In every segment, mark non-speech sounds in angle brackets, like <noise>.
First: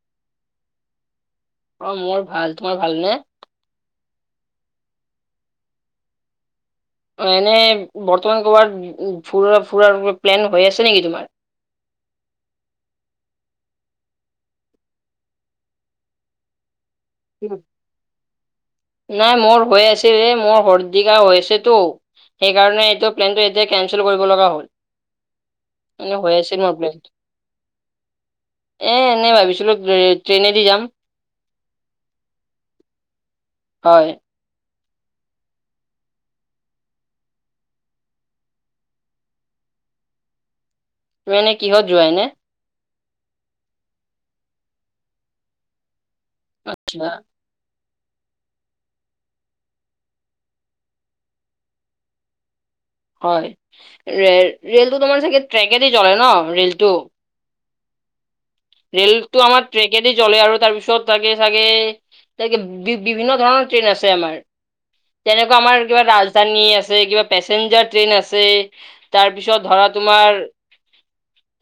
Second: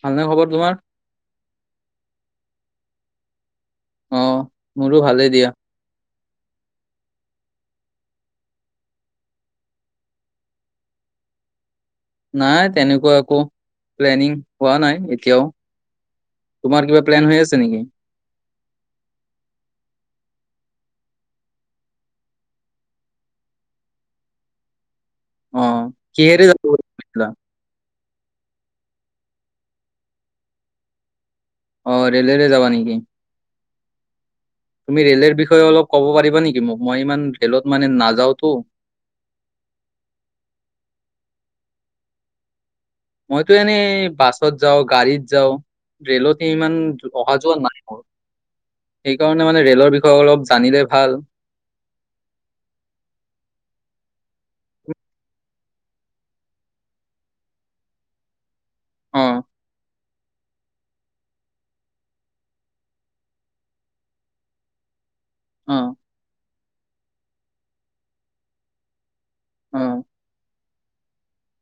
ভালনে খবৰ তোমাৰ। অ' মোৰ ভাল তোমাৰ ভালনে? অ' মোৰো ভালেই দিয়া। অ এনে বৰ্তমান কৰবাত ফুৰা-ফুৰাৰ প্লেন হৈ আছে নেকি তোমাৰ? নাই তেনেকুৱা একো প্লেনিং হোৱা নাই এতিয়াও। তোমাৰ কিবা প্লেন হৈ আছে নেকি? নাই মোৰ হৈ আছিল এ, মোৰ হ'ল যিঘা হৈছেতো সেইকাৰণে এইটো প্লেনটো এতিয়া কেনচেল কৰিব লগা হ'ল। অ এনে হয় কিহেৰে যাব আছে ন বুলি প্লেন? ভাবিছিলা? এ, এনেই ভাবিছিলো ট্ৰেইনেদি যাম। অ' ৰেলেৰে যাবা নেকি? হয়। তুমি ৰে'লৰ বিষয়ে অলপ ক'ব পাৰিবা নেকি মোক, মই ইমান ৰেলত মানে নাযাওতো। ত এনে কিহত যোৱা অনে? মইতো এনেই বাছত যাওঁ গাড়ীত যাওঁ ৰেলত ইমান আচ্ছা অহা যোৱা নাই। সেইকাৰণে মানে ৰেলৰ বিষয়ে অলপ জানিলে ভাল। <inaudible> হয়ে ৰে ৰেলটো তোমাৰ চাগে ট্ৰেকেদি চলে ন ৰেলটো? অ ৰেলতটো আমাৰ ট্ৰেকেদি চলে আৰু তাৰপিছত চাগে চাগে তাকে বি-বিভিন্ন ধৰণৰ ট্ৰেইন আছে আমাৰ। তেনেকুৱা অ আমাৰ কিবা ৰাজধানী আছে, কিবা পেচেঞ্জাৰ ট্ৰেইন আছে। তাৰপিছত অ ধৰা তোমাৰ,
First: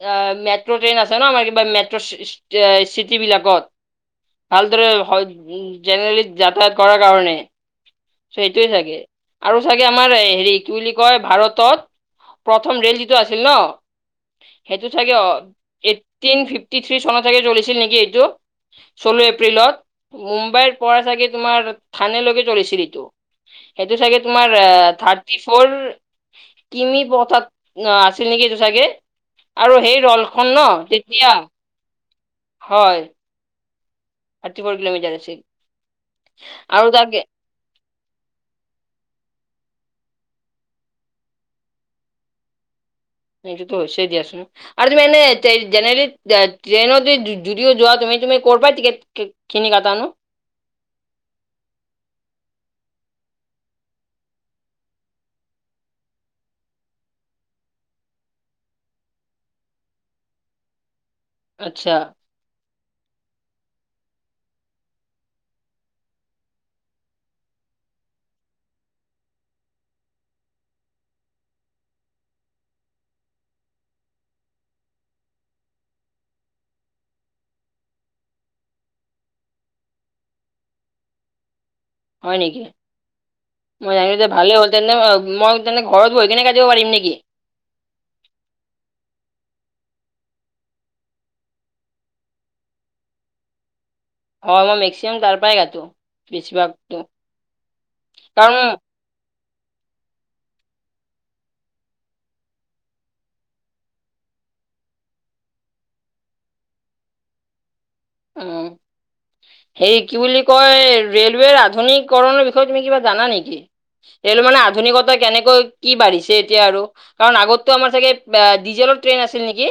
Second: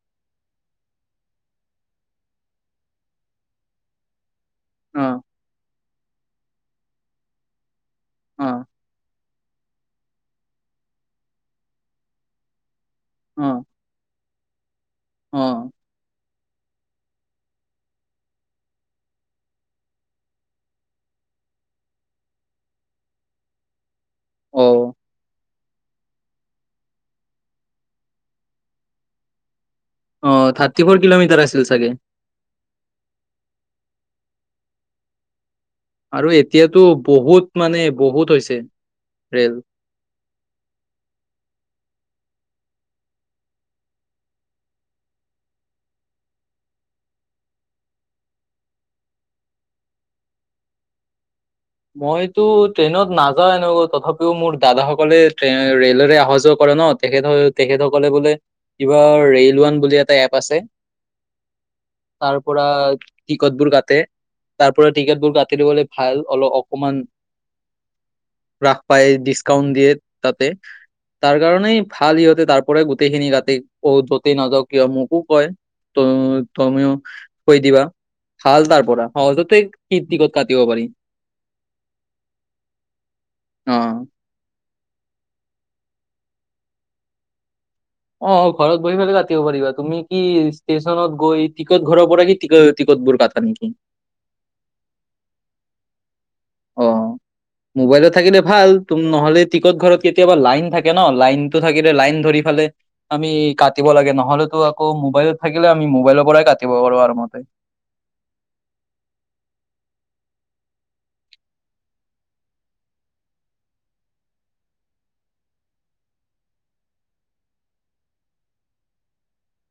এয়া মেট্ৰ' ট্ৰেইন আছে ন আমাৰ কিবা মেট চি- চি-চিটিবিলাকত ভালদৰে অ হয় জেনেৰেলি যাতায়াত কৰাৰ কাৰণে অ এ, আমাৰ হেৰি কি বুলি কয় ভাৰতত প্ৰথম ৰেল যে যে' আছিল ন অ সেইটো ছাগে অ <unintelligible> ফিফ ফিফটিথ্ৰী চনত ছাগে চলিছিল নেকি এইটো? ষোল্ল, এপ্ৰিলত মুম্বাইৰ পৰা চাগে তোমাৰ থানেলৈকে চলিছিল এইটো। সেইটো চাগে তোমাৰ অ আ, থাৰ্টি মোৰ কিনি পথত অ, আছিল নেকি এইটো চাগে? আৰু সেই অ ৰলখন ন থাৰ্টি ফ'ৰ তেতিয়া, কিলোমিটাৰ আছিল চাগে? হয়। থাৰ্টি ফৌৰ কিলোমিটাৰ আছিল। আৰু এতিয়াতো আৰু তাকে বহুত মানে বহুত হৈছে। ৰেল। সেইটোতো হৈছে দিয়াচোন আৰু তুমি এনে জেনেৰেলি তুমি ক'ৰ পৰা টিকেট কিনি কাটানো? মইতো ট্ৰেইনত নাযাও এনেকৈ তথাপিও মোৰ দাদাসকলে ট্ৰে-ৰেলেৰে আহা যোৱা কৰে। <unintelligible> তেখেতসকল-তেখেতসকলে বোলে কিবা ৰেইল ৱান বুলি এটা এপ আছে। আচ্ছা তাৰ পৰা টিকটবোৰ কাটে, তাৰ পৰা টিকটবোৰ কাটিলে বলে ভাল অলপ অকমান ৰাস পায় ডিছকাউণ্ট দিয়ে তাতে। তাৰ কাৰণেই ভাল সিহঁতে তাৰ পৰা গোটেইখিনি তাতে <unintelligible> যতেই নাযাওক কিয় মোকো কয়। ত, তুমিও কৈ দিবা। ভাল তাৰ পৰা সহজতে কীৰ্তিকত কাটিব পাৰি। হয় নেকি অ মইহিল ভালে হল। তেনে ম, মই তেনে ঘৰত বহি কিনে কাটিব পাৰিম নেকি? অ', ঘৰত বহি পেলাই কাটিব পাৰিবা তুমি কি ষ্টেচনত গৈ টিকট ঘৰৰ পৰা কি টি-টিকট দূৰ <unintelligible> নেকি? হয়। মই মেক্সিমাম তাৰ পৰাই কাটো। বেছিভাগতো অ' মোবাইলত থাকিলে কাৰণ ভাল তুম নহলে টিকট ঘৰত কেতিয়াবা লাইন থাকে ন লাইনতটো থাকিলে লাইন ধৰি ফালে আমি কাটিব লাগে নহলে তো আকৌ মোবাইলত থাকিলে আ মোবাইলৰ পৰাই কাটিব পাৰো আৰু মতে আহঁ হে কি বুলি কয় ৰেলৱেৰ আধুনিককৰণৰ বিষয়ে তুমি কিবা জানা নেকি! স মানে আধুনিকতা কেনেকৈ কি বাঢ়িছে এতিয়া আৰু কাৰণ আগতো আমাৰ চাগে ডিজেল। নে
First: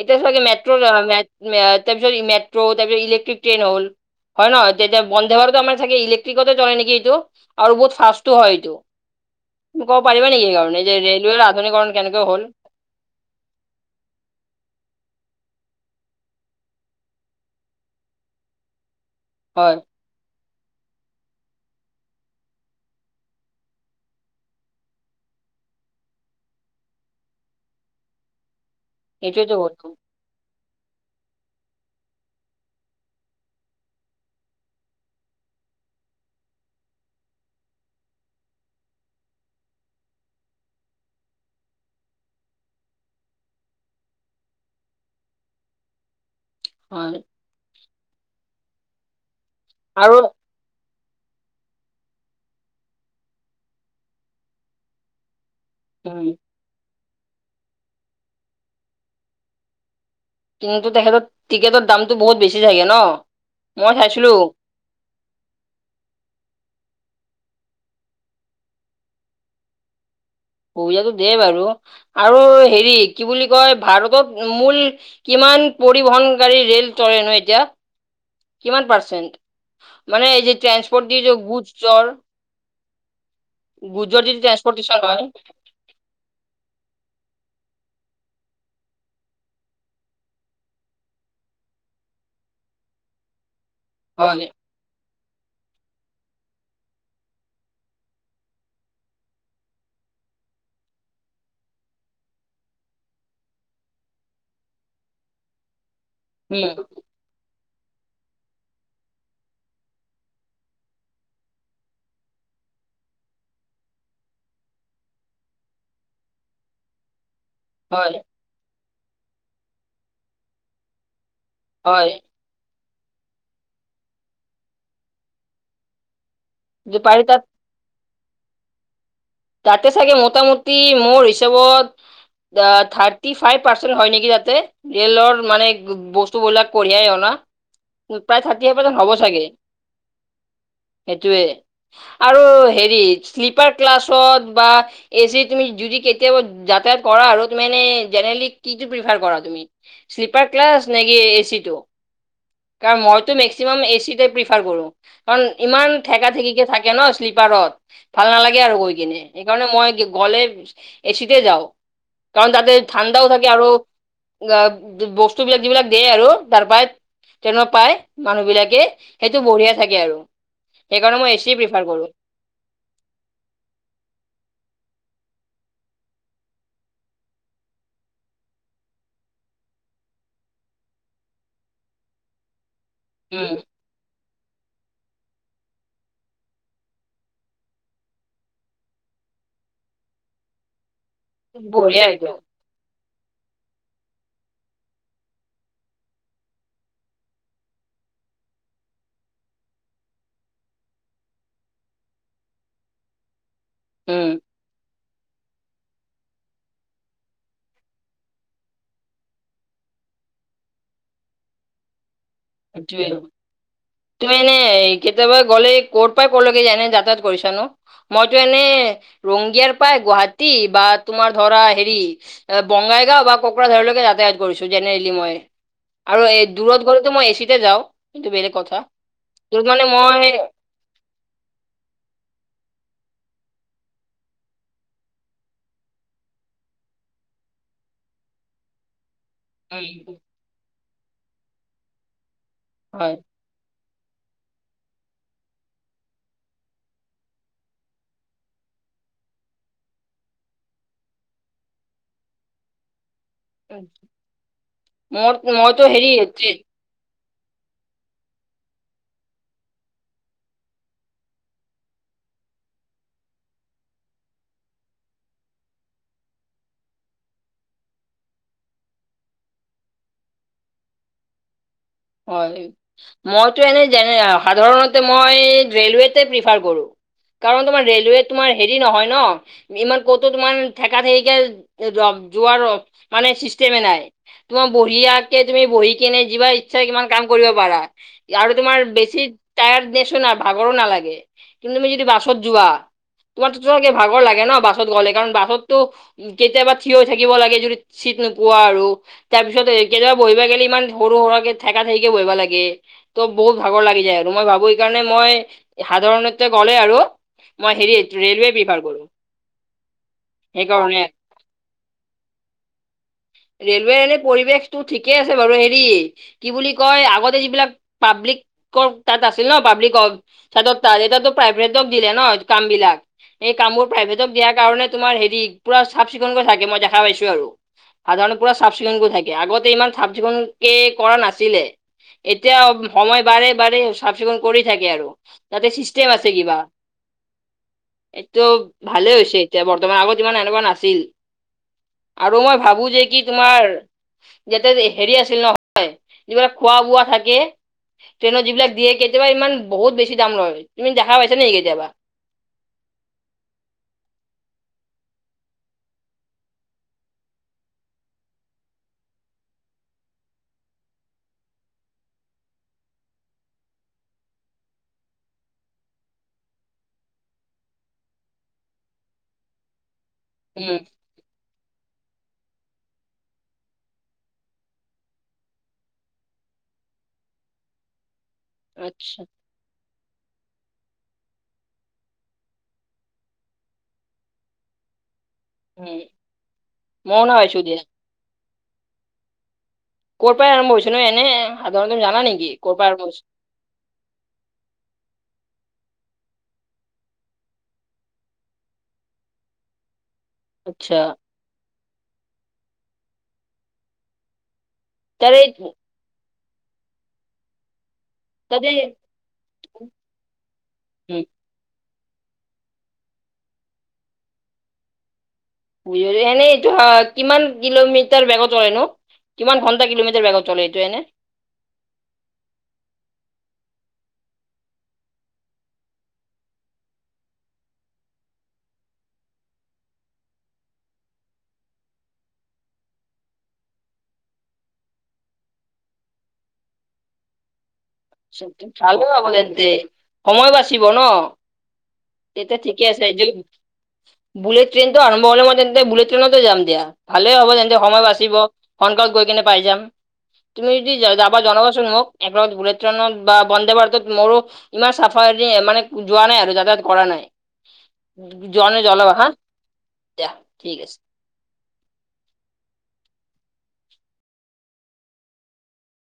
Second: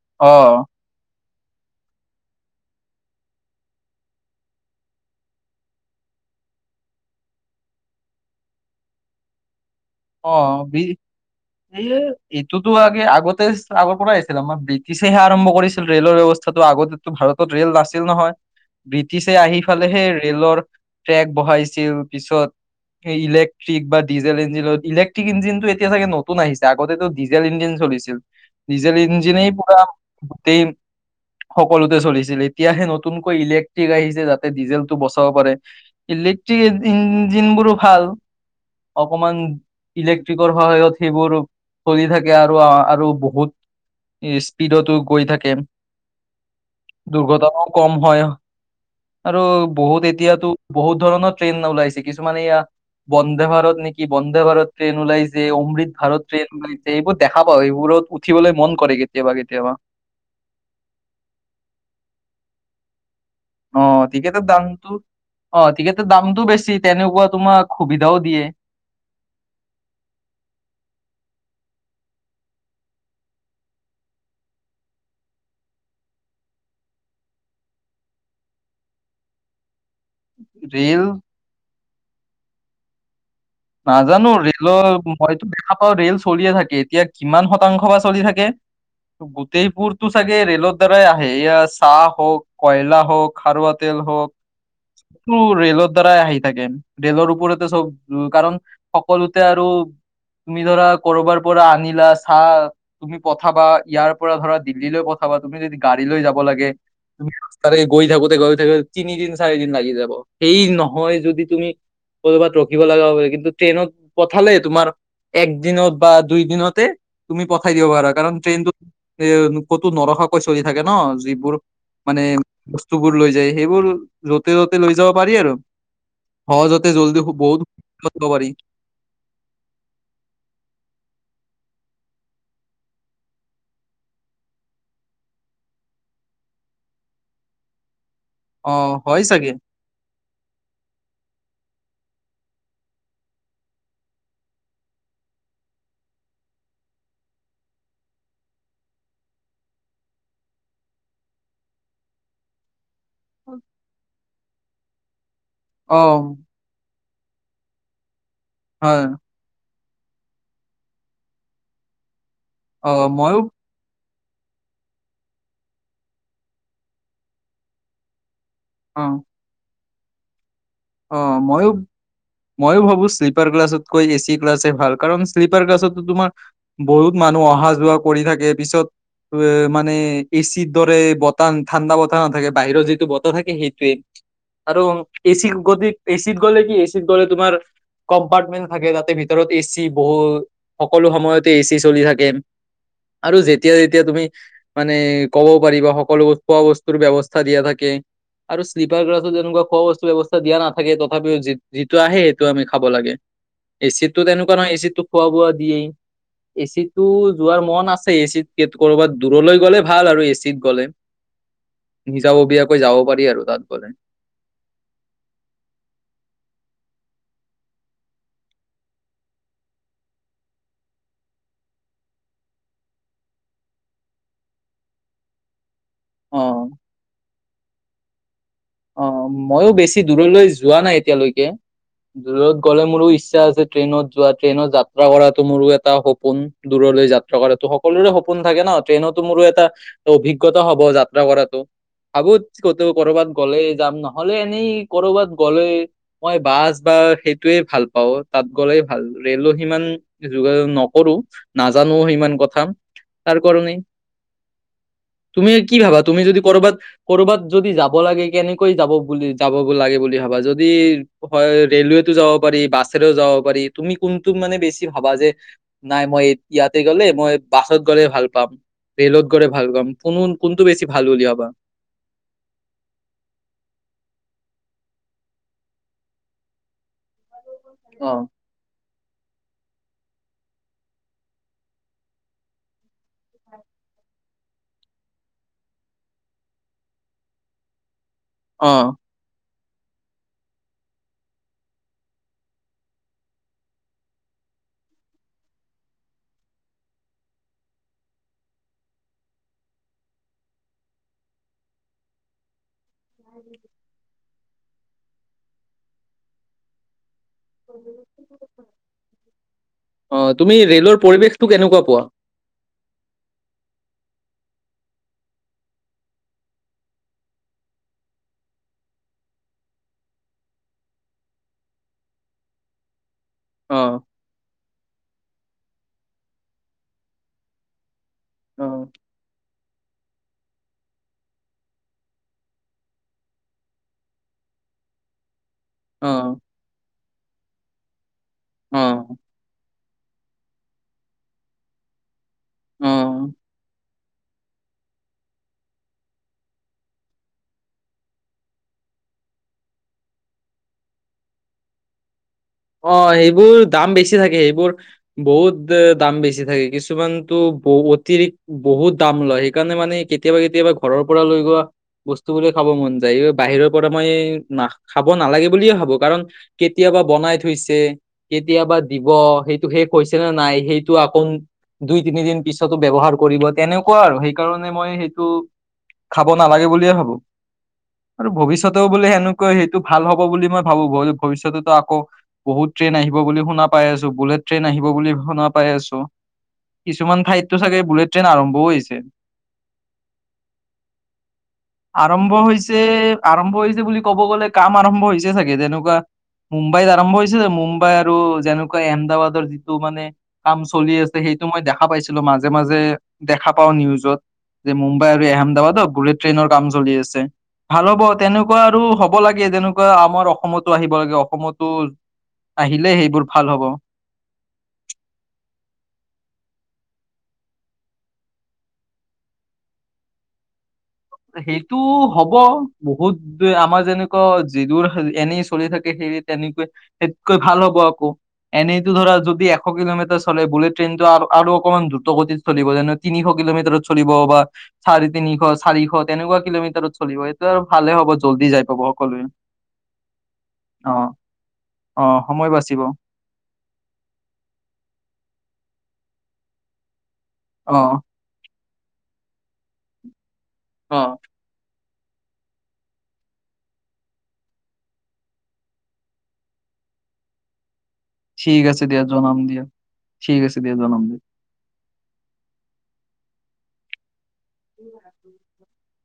এতি অ মাৰিছ তাৰপাছত ইলেকট্ৰিক ইন্টাৰনেটত হ'ল। হয় নহয় তেতিয়া বন্ধে বাৰতো আমাৰ চাগে ইলেক্ট্ৰিকতে চলে নেকি এইটো আৰু বহুত ফাটো হয় এইটো। <inaudible> পাৰিব অ নেকি কাৰণে বি যে ৰেলৱে এই এইটোতো আগে আগতে আগৰ পৰা আহিছিল আমাৰ ব্ৰিটিছেহে আৰম্ভ পৰিছিল ৰেলৰ ব্যয়ৱস্থাটো আগতেো ভাৰতত ৰেল নাছিল নহয়। ব্ৰিটিছে আহি হয় ফালেহে ৰেলৰ ট্ৰেক বঢহাইছিল পিছত ইলেক্ট্ৰিক বা ডিজেল ইঞ্জিনত। ইলেক্ট্ৰিক, ইঞ্জিনতটো এতিয়া চাগে নতুন আহিছে আগতেটো ডিজেল ইঞ্জিন চলিছিল। ডিজেল ইঞ্জিনেই সেইটোৱেতো পৰা কৈছো গোটেই <inaudible> সকলোতে চলিছিল এতিয়াহে নতুনকৈ ইলেক্ট্ৰিক আহিছে যাতে ডিজেলটো বচাব পাৰে ই্ল। ঠিক ইঞ্জিনবোৰো ভাল। অকমান ইলেক্ট্ৰিকৰ সহায়ত সেইবোৰ চলি থাকে আৰু আৰু বহুত স্পীডতো গৈ থাকে। হয় দুৰ্ঘটনাও কম হয়। আৰু বহুত আৰু এতিয়াতো বহুত ধৰণৰ ট্ৰেইন ওলাইছে। কিছুমান এয়া বন্দে ভাৰত নেকি বন্দে ভাৰত ট্ৰেইন ওলাইছে। যে অমৃত উম, ভাৰত ট্ৰেইন এইবোৰ দেখা পাওঁ, এইবোৰত উঠিবলৈ মন কৰে কেতিয়াবা-কেতিয়াবা। কিন্তু তেখেতত টিকেটত দামতটো বহুত বেছি চাগে ন? অ মই চাইছিলো টিকেটৰ দামটো? অ টিকেটৰ দামতটো বেছি তেনেকুৱা তোমাক সুবিধাও দিয়ে। <inaudible> সুবিধাটো দিয়ে বাৰু, আৰু হেৰি কি বুলি কয় ভাৰতত মূল কিমান কিমান পৰিবহনকাৰী ৰেল চলে ন এতিয়া কিমান পাৰ্চেণ্ট? মানে এই যে ৰেল ট্ৰেন্সপ'ৰ্ট দি যে গুড চৰ। নাজানো ৰেলৰ হয় মইতো দেখা পাওঁ ৰেল চলিয়ে থাকে, এতিয়া কিমান শতাংশ বা চলি থাকে। গোতেইবোৰতো চাগে ৰেলৰ দ্বাৰাই আহে। চাহ হক, কয়লা হক, খাৰুৱা তেল হওক, হয় এইটো ৰেলৰ দ্বাৰাই আহি থাকে। ৰেলৰ ওপৰতে চব কাৰণ সকলোতে আৰু- তুমি ধৰা ক'ৰবাৰ পৰা আনিলা, চাহ তুমি পঠাবা ইয়াৰ পৰা ধৰা দিল্লীলৈ পঠা বা, তুমি যদি গাড়ী লৈ যাব উম লাগে, তুমি তাৰে গৈ থাকোতে গৈ থাকো তিনিদিন চাৰি দিন লাগি যাব। সেই নহয় যদি তুমি ক'ৰবাত ৰখিব লগা কিন্তু ট্ৰেইনত পঠালে তোমাৰ এক দিনতে বা দুই দিনতে, তুমি পঠাই দিব পাৰা হয় কাৰণ ট্ৰেইনতটোত এ ক'তো নৰখাকৈ চলি থাকে ন যি বোৰ হয় মানে বস্তুবোৰ লৈ যায় সেইবোৰ য'তে য'তে লৈ যাব পাৰি আৰু। সজতে যে জল্দি পাৰি তাত বহুতব পাৰি। তাতে চাগে মোটামুটি মোৰ হিচাপত দা থাৰ্টি ফাইভ পাৰ্চেন্ট হয় নেকি তাতে, ৰেলৰ মানে বস্তুবলাক কঢ়িয়াই অনা। প্ৰায় থাৰ্টি অ ফভ পাৰ্চেণ্ট হব হয় চাগে সেইটোৱে আৰু হেৰি শ্লিপাৰ ক্লাছ ত বা এ চি তুমি যদি কেতিয়াবা যাতায়াত কৰা আৰু মানে জেনেৰেলি কিটো বিভাগত কৰা তুমি। স্লিপাৰ ক্লাছ নেকি এচিটো? কাৰণ মইতো মেক্সিমাম এচিতে প্ৰিফাৰ কৰো। কাৰণ ইমান অ ঠেকা ঠেকিকে থাকে ন শ্লিপাৰত ভাল নালাগে আৰু গৈ হয় কিনে সেইকাৰণে মই গলে এ চিতে যাও কাৰণ তাতে অ ঠাণ্ডাও মইয়ো থাকে আৰু অ বস্তু বিলাক যিবিলাক দিয়ে আৰু তাৰ পৰা তেনেকুৱাই পায় মানুহ বিলাকে অ সেইটো বঢ়িয়া থাকে আৰু। সেইকাৰণে মই অ', এচিয়ে ময়ো প্ৰিফাৰ কৰোঁ। ময়ো ভাবো শ্লিপাৰ গ্লাছত কৈ এচি ক্লাছে ভাল কাৰণ শ্লিপাৰ ক্লাছতো তোমাৰ বহুত মানুহ অহা যোৱা কৰি থাকে পিছত মান এচিৰ দৰে বতান ঠাণ্ডা বতান ন থাকে বাহিৰৰ য বত থাকে উম, সেইটোৱে আৰু এচি গতি এচিত গ'লে কি এচিত গ'লে তোমাৰ কম্পাৰ্টমেন্ট থাকে তাতে ভিতৰত এ চি বহুত সকলো সময়তে এ চি চলি বঢ়িয়া থাকে। এইটো। আৰু যেতিয়া যেতিয়া তুমি মানে কব পাৰিবা সকলো খোৱা বস্তুৰ ব্যৱস্থা দিয়া থাকে। আৰু শ্লিপাৰ গ্লছত তেনেকুৱা কোৱা বস্তু ব্যৱস্থা দিয়া নাথাকে তথাপিও যি যিটো আহে সেইটো আমি খাব লাগে উম এচিতো তেনেকুৱা নহয় এচিতো খোৱা বোৱা দিয়েই। এ চিটো যোৱাৰ মন আছে এ চিত কৰ'বাত দূৰলৈ গ'লে ভাল আৰু এ চিত গ'লে। নিজাববীয়াকৈ যাব টোৱে পাৰি আৰু তাত গ'লে ত এনে কেতিয়াবা গ'লে ক'ৰ পৰা ক'লৈকে যেনে যাতায়াত কৰিছানো। মইতো এনে ৰংগিয়াৰ পাই গুৱাহাটী বা তোমাৰ ধৰা হেৰি বগাল বাইগাঁও বা কোকৰাঝাৰলৈকে যাতায়াত কৰিছো জেনেল মই। আৰু এ অ দূৰত গলতো মই এচিতে যাওঁ কিন্তু বেলেগ কথা অ যত মইো মানে বেছি মই দূৰলৈ যোৱা নাই এতিয়ালৈকে দূৰত গ'লে মোৰো ইচ্ছা আছে ট্ৰেইনত যোৱা ট্ৰেইনত যাত্ৰা কৰাতো মোৰো এটা সপোন দূৰলৈ যাত্ৰা কৰাটো সকলোৰে সপোন। থাকে ন ট্ৰেইনত মোৰো এটা উম, অভিজ্ঞা হব যাত্ৰা কৰাটো ভাবো হয়। কৰবাত- গ'লে যাম নহলে এনেই কৰবাত গ'লে মই বাছ বা সেইটোয়ে ভাল পাওঁ তাত। গ'লে ভাল ৰেলো সিমান যোগা নকৰো নাজানো সিমান কথা। তাৰ কাৰণেই উম, মোৰ তুমি কি মইতো ভাবা হেৰি তুমি যদি ট্ৰেইন কৰবাত কৰ'ৰবাত যদি যাব লাগে কেনেকৈ যাব বুলি যাব লাগে বুলি ভাবা যদি হয় ৰেলৱেতো যাব পাৰি বাছেৰে যাব পাৰি তুমি কোনটোক মানে বেছি ভাবা যে, নাই মই ইয়াতে গলে মই বাছত গলে ভাল পাম। ৰেেলত গড ভাল কাম কোন কোনটো বেছি ভাল বুলিলি ভাবা? হয় মইতো এনেই সাধাৰণতে মই ৰেলৱেতে প্ৰিফাৰ কৰোঁ। কাৰণ তোম অ ৰেলৱে তোমাৰ হেৰি নহয়। ন ইমান কতো তোমাৰ থঠেকা থঠককে যোৱাৰ মানে চিষ্টেমে নাই। তোমাৰ বহী আকে তুমি বহি কেনে যিবা নিশ্চয় কিমান কাম কৰিব পাৰা, আৰু অ তোমাৰ বেছি টায়াৰ নেচো নাই ভাগৰো নালাগে কিন্তু তুমি যদি বাছত যোৱা তোমাৰকে ভাগৰ লাগে ন বাছত গ'লে কাৰণ বাছতো উ কেতিয়াবা থিয় হৈ থাকিব লাগে যদি চিট নোপোৱা আৰু, তাৰ পিছত কেতিয়াবা বহিবা গলে ইমান সৰু সৰাককে থেকা থেকে বহা লাগে, ত' বহুত ভাগৰ লাগি যায় আৰু। মই ভাবো এইকাৰণে মই সাধাৰণতে গ'লে আৰু মই হেৰিত ৰেলৱে ব্যভাৰ কৰোঁ। অ তুমি ৰে'লৰ পৰিৱেশটো কেনেকুৱা পোৱা? ৰেলৱে এনেই পৰিৱেশতটো ঠিকে আছে বাৰু হেৰি কি বুলি কয় আগতে যিবিলাক পাব্লিকৰ তাত আছিল ন পাব্লিকৰ তাত এতিতো চাইব্ৰ দব দিলে ন কাম বিলাক। এই অ কামবোৰ প্ৰাইভেটক দিয়াৰ কাৰণে তোমাৰ হেৰি পুৰা চাফ চিকুণকৈ থাকে মই দেখা পাইছো আৰু। সাধাৰণতে পুৰা অ চাফ চিকুণকো থাকে আগতে ইমান চাফ চিকুণক কে কৰা নাছিল। আছিলে এতিয়া সময় বাৰে বাৰে চাফ চিকুণ কৰি থাকে আৰু। তাতে চিষ্টেম আছে অ কিবা। এইটো ভালে হৈছে এতিয়া বৰ্তমান আগত ইমান এনেকুৱা নাছিল। আৰু মই অ ভাবো যে কি অ তোমাৰ যাতে হেৰি আছিল নহয় যিবিলাক খোৱা বোৱা থাকে ট্ৰেইনত যিবিলাক দিয়ে কেতিয়াবা ইমান বহুত বেছি দাম লয় তুমি দেখা পাইছা নেকি কেতিয়াবা? অ' সেইবোৰ দাম বেছি থাকে সেইবোৰ বহুত দাম বেছি থাকে কিছুমানতো বহুতে বহুত দাম লয় সেইকাৰণে মানে কেতিয়াবা কেতিয়াবা ঘৰৰ পৰা লৈ গোৱা বস্তু বোৰে খাব মন যায় বাহিৰৰ পৰা মই খাব নালাগে বুলিয়ে ভাবো কাৰণ কেতিয়াও বা বনাই কেতিয়াবা দিব সেইটো সেই কৈছে নে নাই উম সেইটো আকৌ দুই তিনিদিন পিছতো ব্যৱহাৰ কৰিব তেনেকুৱা আৰু সেইকাৰণে মই সেইটো খাব নালাগে বুলিয়ে ভাবোঁ। আৰু ভৱিষ্যতেও বোলে আচ্ছা সেনেকুৱা সেইটো ভাল হব বুলি মই ভাবো ভৱিষ্যততো আকৌ বহুত ট্ৰেইন আহিব বুলি শুনা পাইছো বুলেট ট্ৰেইন আহিব বুলি শুনা পাই আছো উম মইও কিছুমান শুনা পাইছো ঠাইততো দিয়া। চাগে বুলেট ট্ৰেইন আৰম্ভও হৈছে। <inaudible> হৈছে ন এনে সাধাৰণতে তুমি জানা আৰম্ভ নেকি ক'ৰ হৈছে পৰা হৈছে? আৰম্ভ হৈছে বুলি কব গলে কাম আৰম্ভ হৈছে হৈছে চাগে তেনকুৱা মুম্বাইত আৰম্ভ হৈছে মুম্বাই আৰু যেনেকুৱা আহমদাবাদৰ যিটো মানে কাম চলি আচ্ছা আছে সেইটো মই দেখা পাইছিলো মাজে মাজে দেখা পাওঁ নিউজত। যে মুম্বাই আৰু তাৰে আহমদাবাদ অ' বুলেট ট্ৰেইনৰ কাম চলি আছে ভাল হব তেনেকুৱা তাতে আৰু হব লাগে যেনেকুৱা আমাৰ অসমতো আহিব লাগে উম, অসমতো আহিলে সেইবোৰ ভাল হ'ব। এনেই এইটো কিমান কিলোমিটাৰ বেগত চলে নো কিমান ঘণ্টা কিলোমিটাৰ বোগত চলে এইটো এনে? সেইটো হ'ব বহুত আমাৰ যেনেকুৱা যিদোৰ এনেই চলি থাকে সেই তেনেক সকৈ ভাল হ'ব আকৌ এনেইতো ধৰা যদি এশ কিলোমিটাৰ চলে বুলেট ট্ৰেইনতটো আ আৰু অকমান দ্ৰুত গতিত চলিব যে তিনিশ কিলোমিটাৰত চলিব বা চাৰি তিনিশ চাৰি তেনেকুৱা কিলোমিটাৰত চলিব এইটো আৰু হ'ব জল্দি যাই পাব ভালে সকলোৱে হব তেন্তে সময় বাচিব অ ন। অ সময় এইটো বাচিব ঠিকেই আছে যে বুলেট ট্ৰেইনটো আৰম্ভ হলে মই তেন তে বুলেট ট্ৰেইনতে যাম দিয়া ভালে হ'ব তেন্তে অ সময় বাচিব সোনকালত গৈ কেনে পাই যাম। তুমি যদি অ যাবাৰ জনাবচোন মোক একলগত বোলেট বা বন্দে ভাৰতত মোৰো ইমান চাফা মানে যোৱা নাই আৰু যাতায়াত কৰা নাই ঠিক আছে জনেলে দিয়া জনাবা হা জনাম দিয়া ঠিক আছে। <inaudible>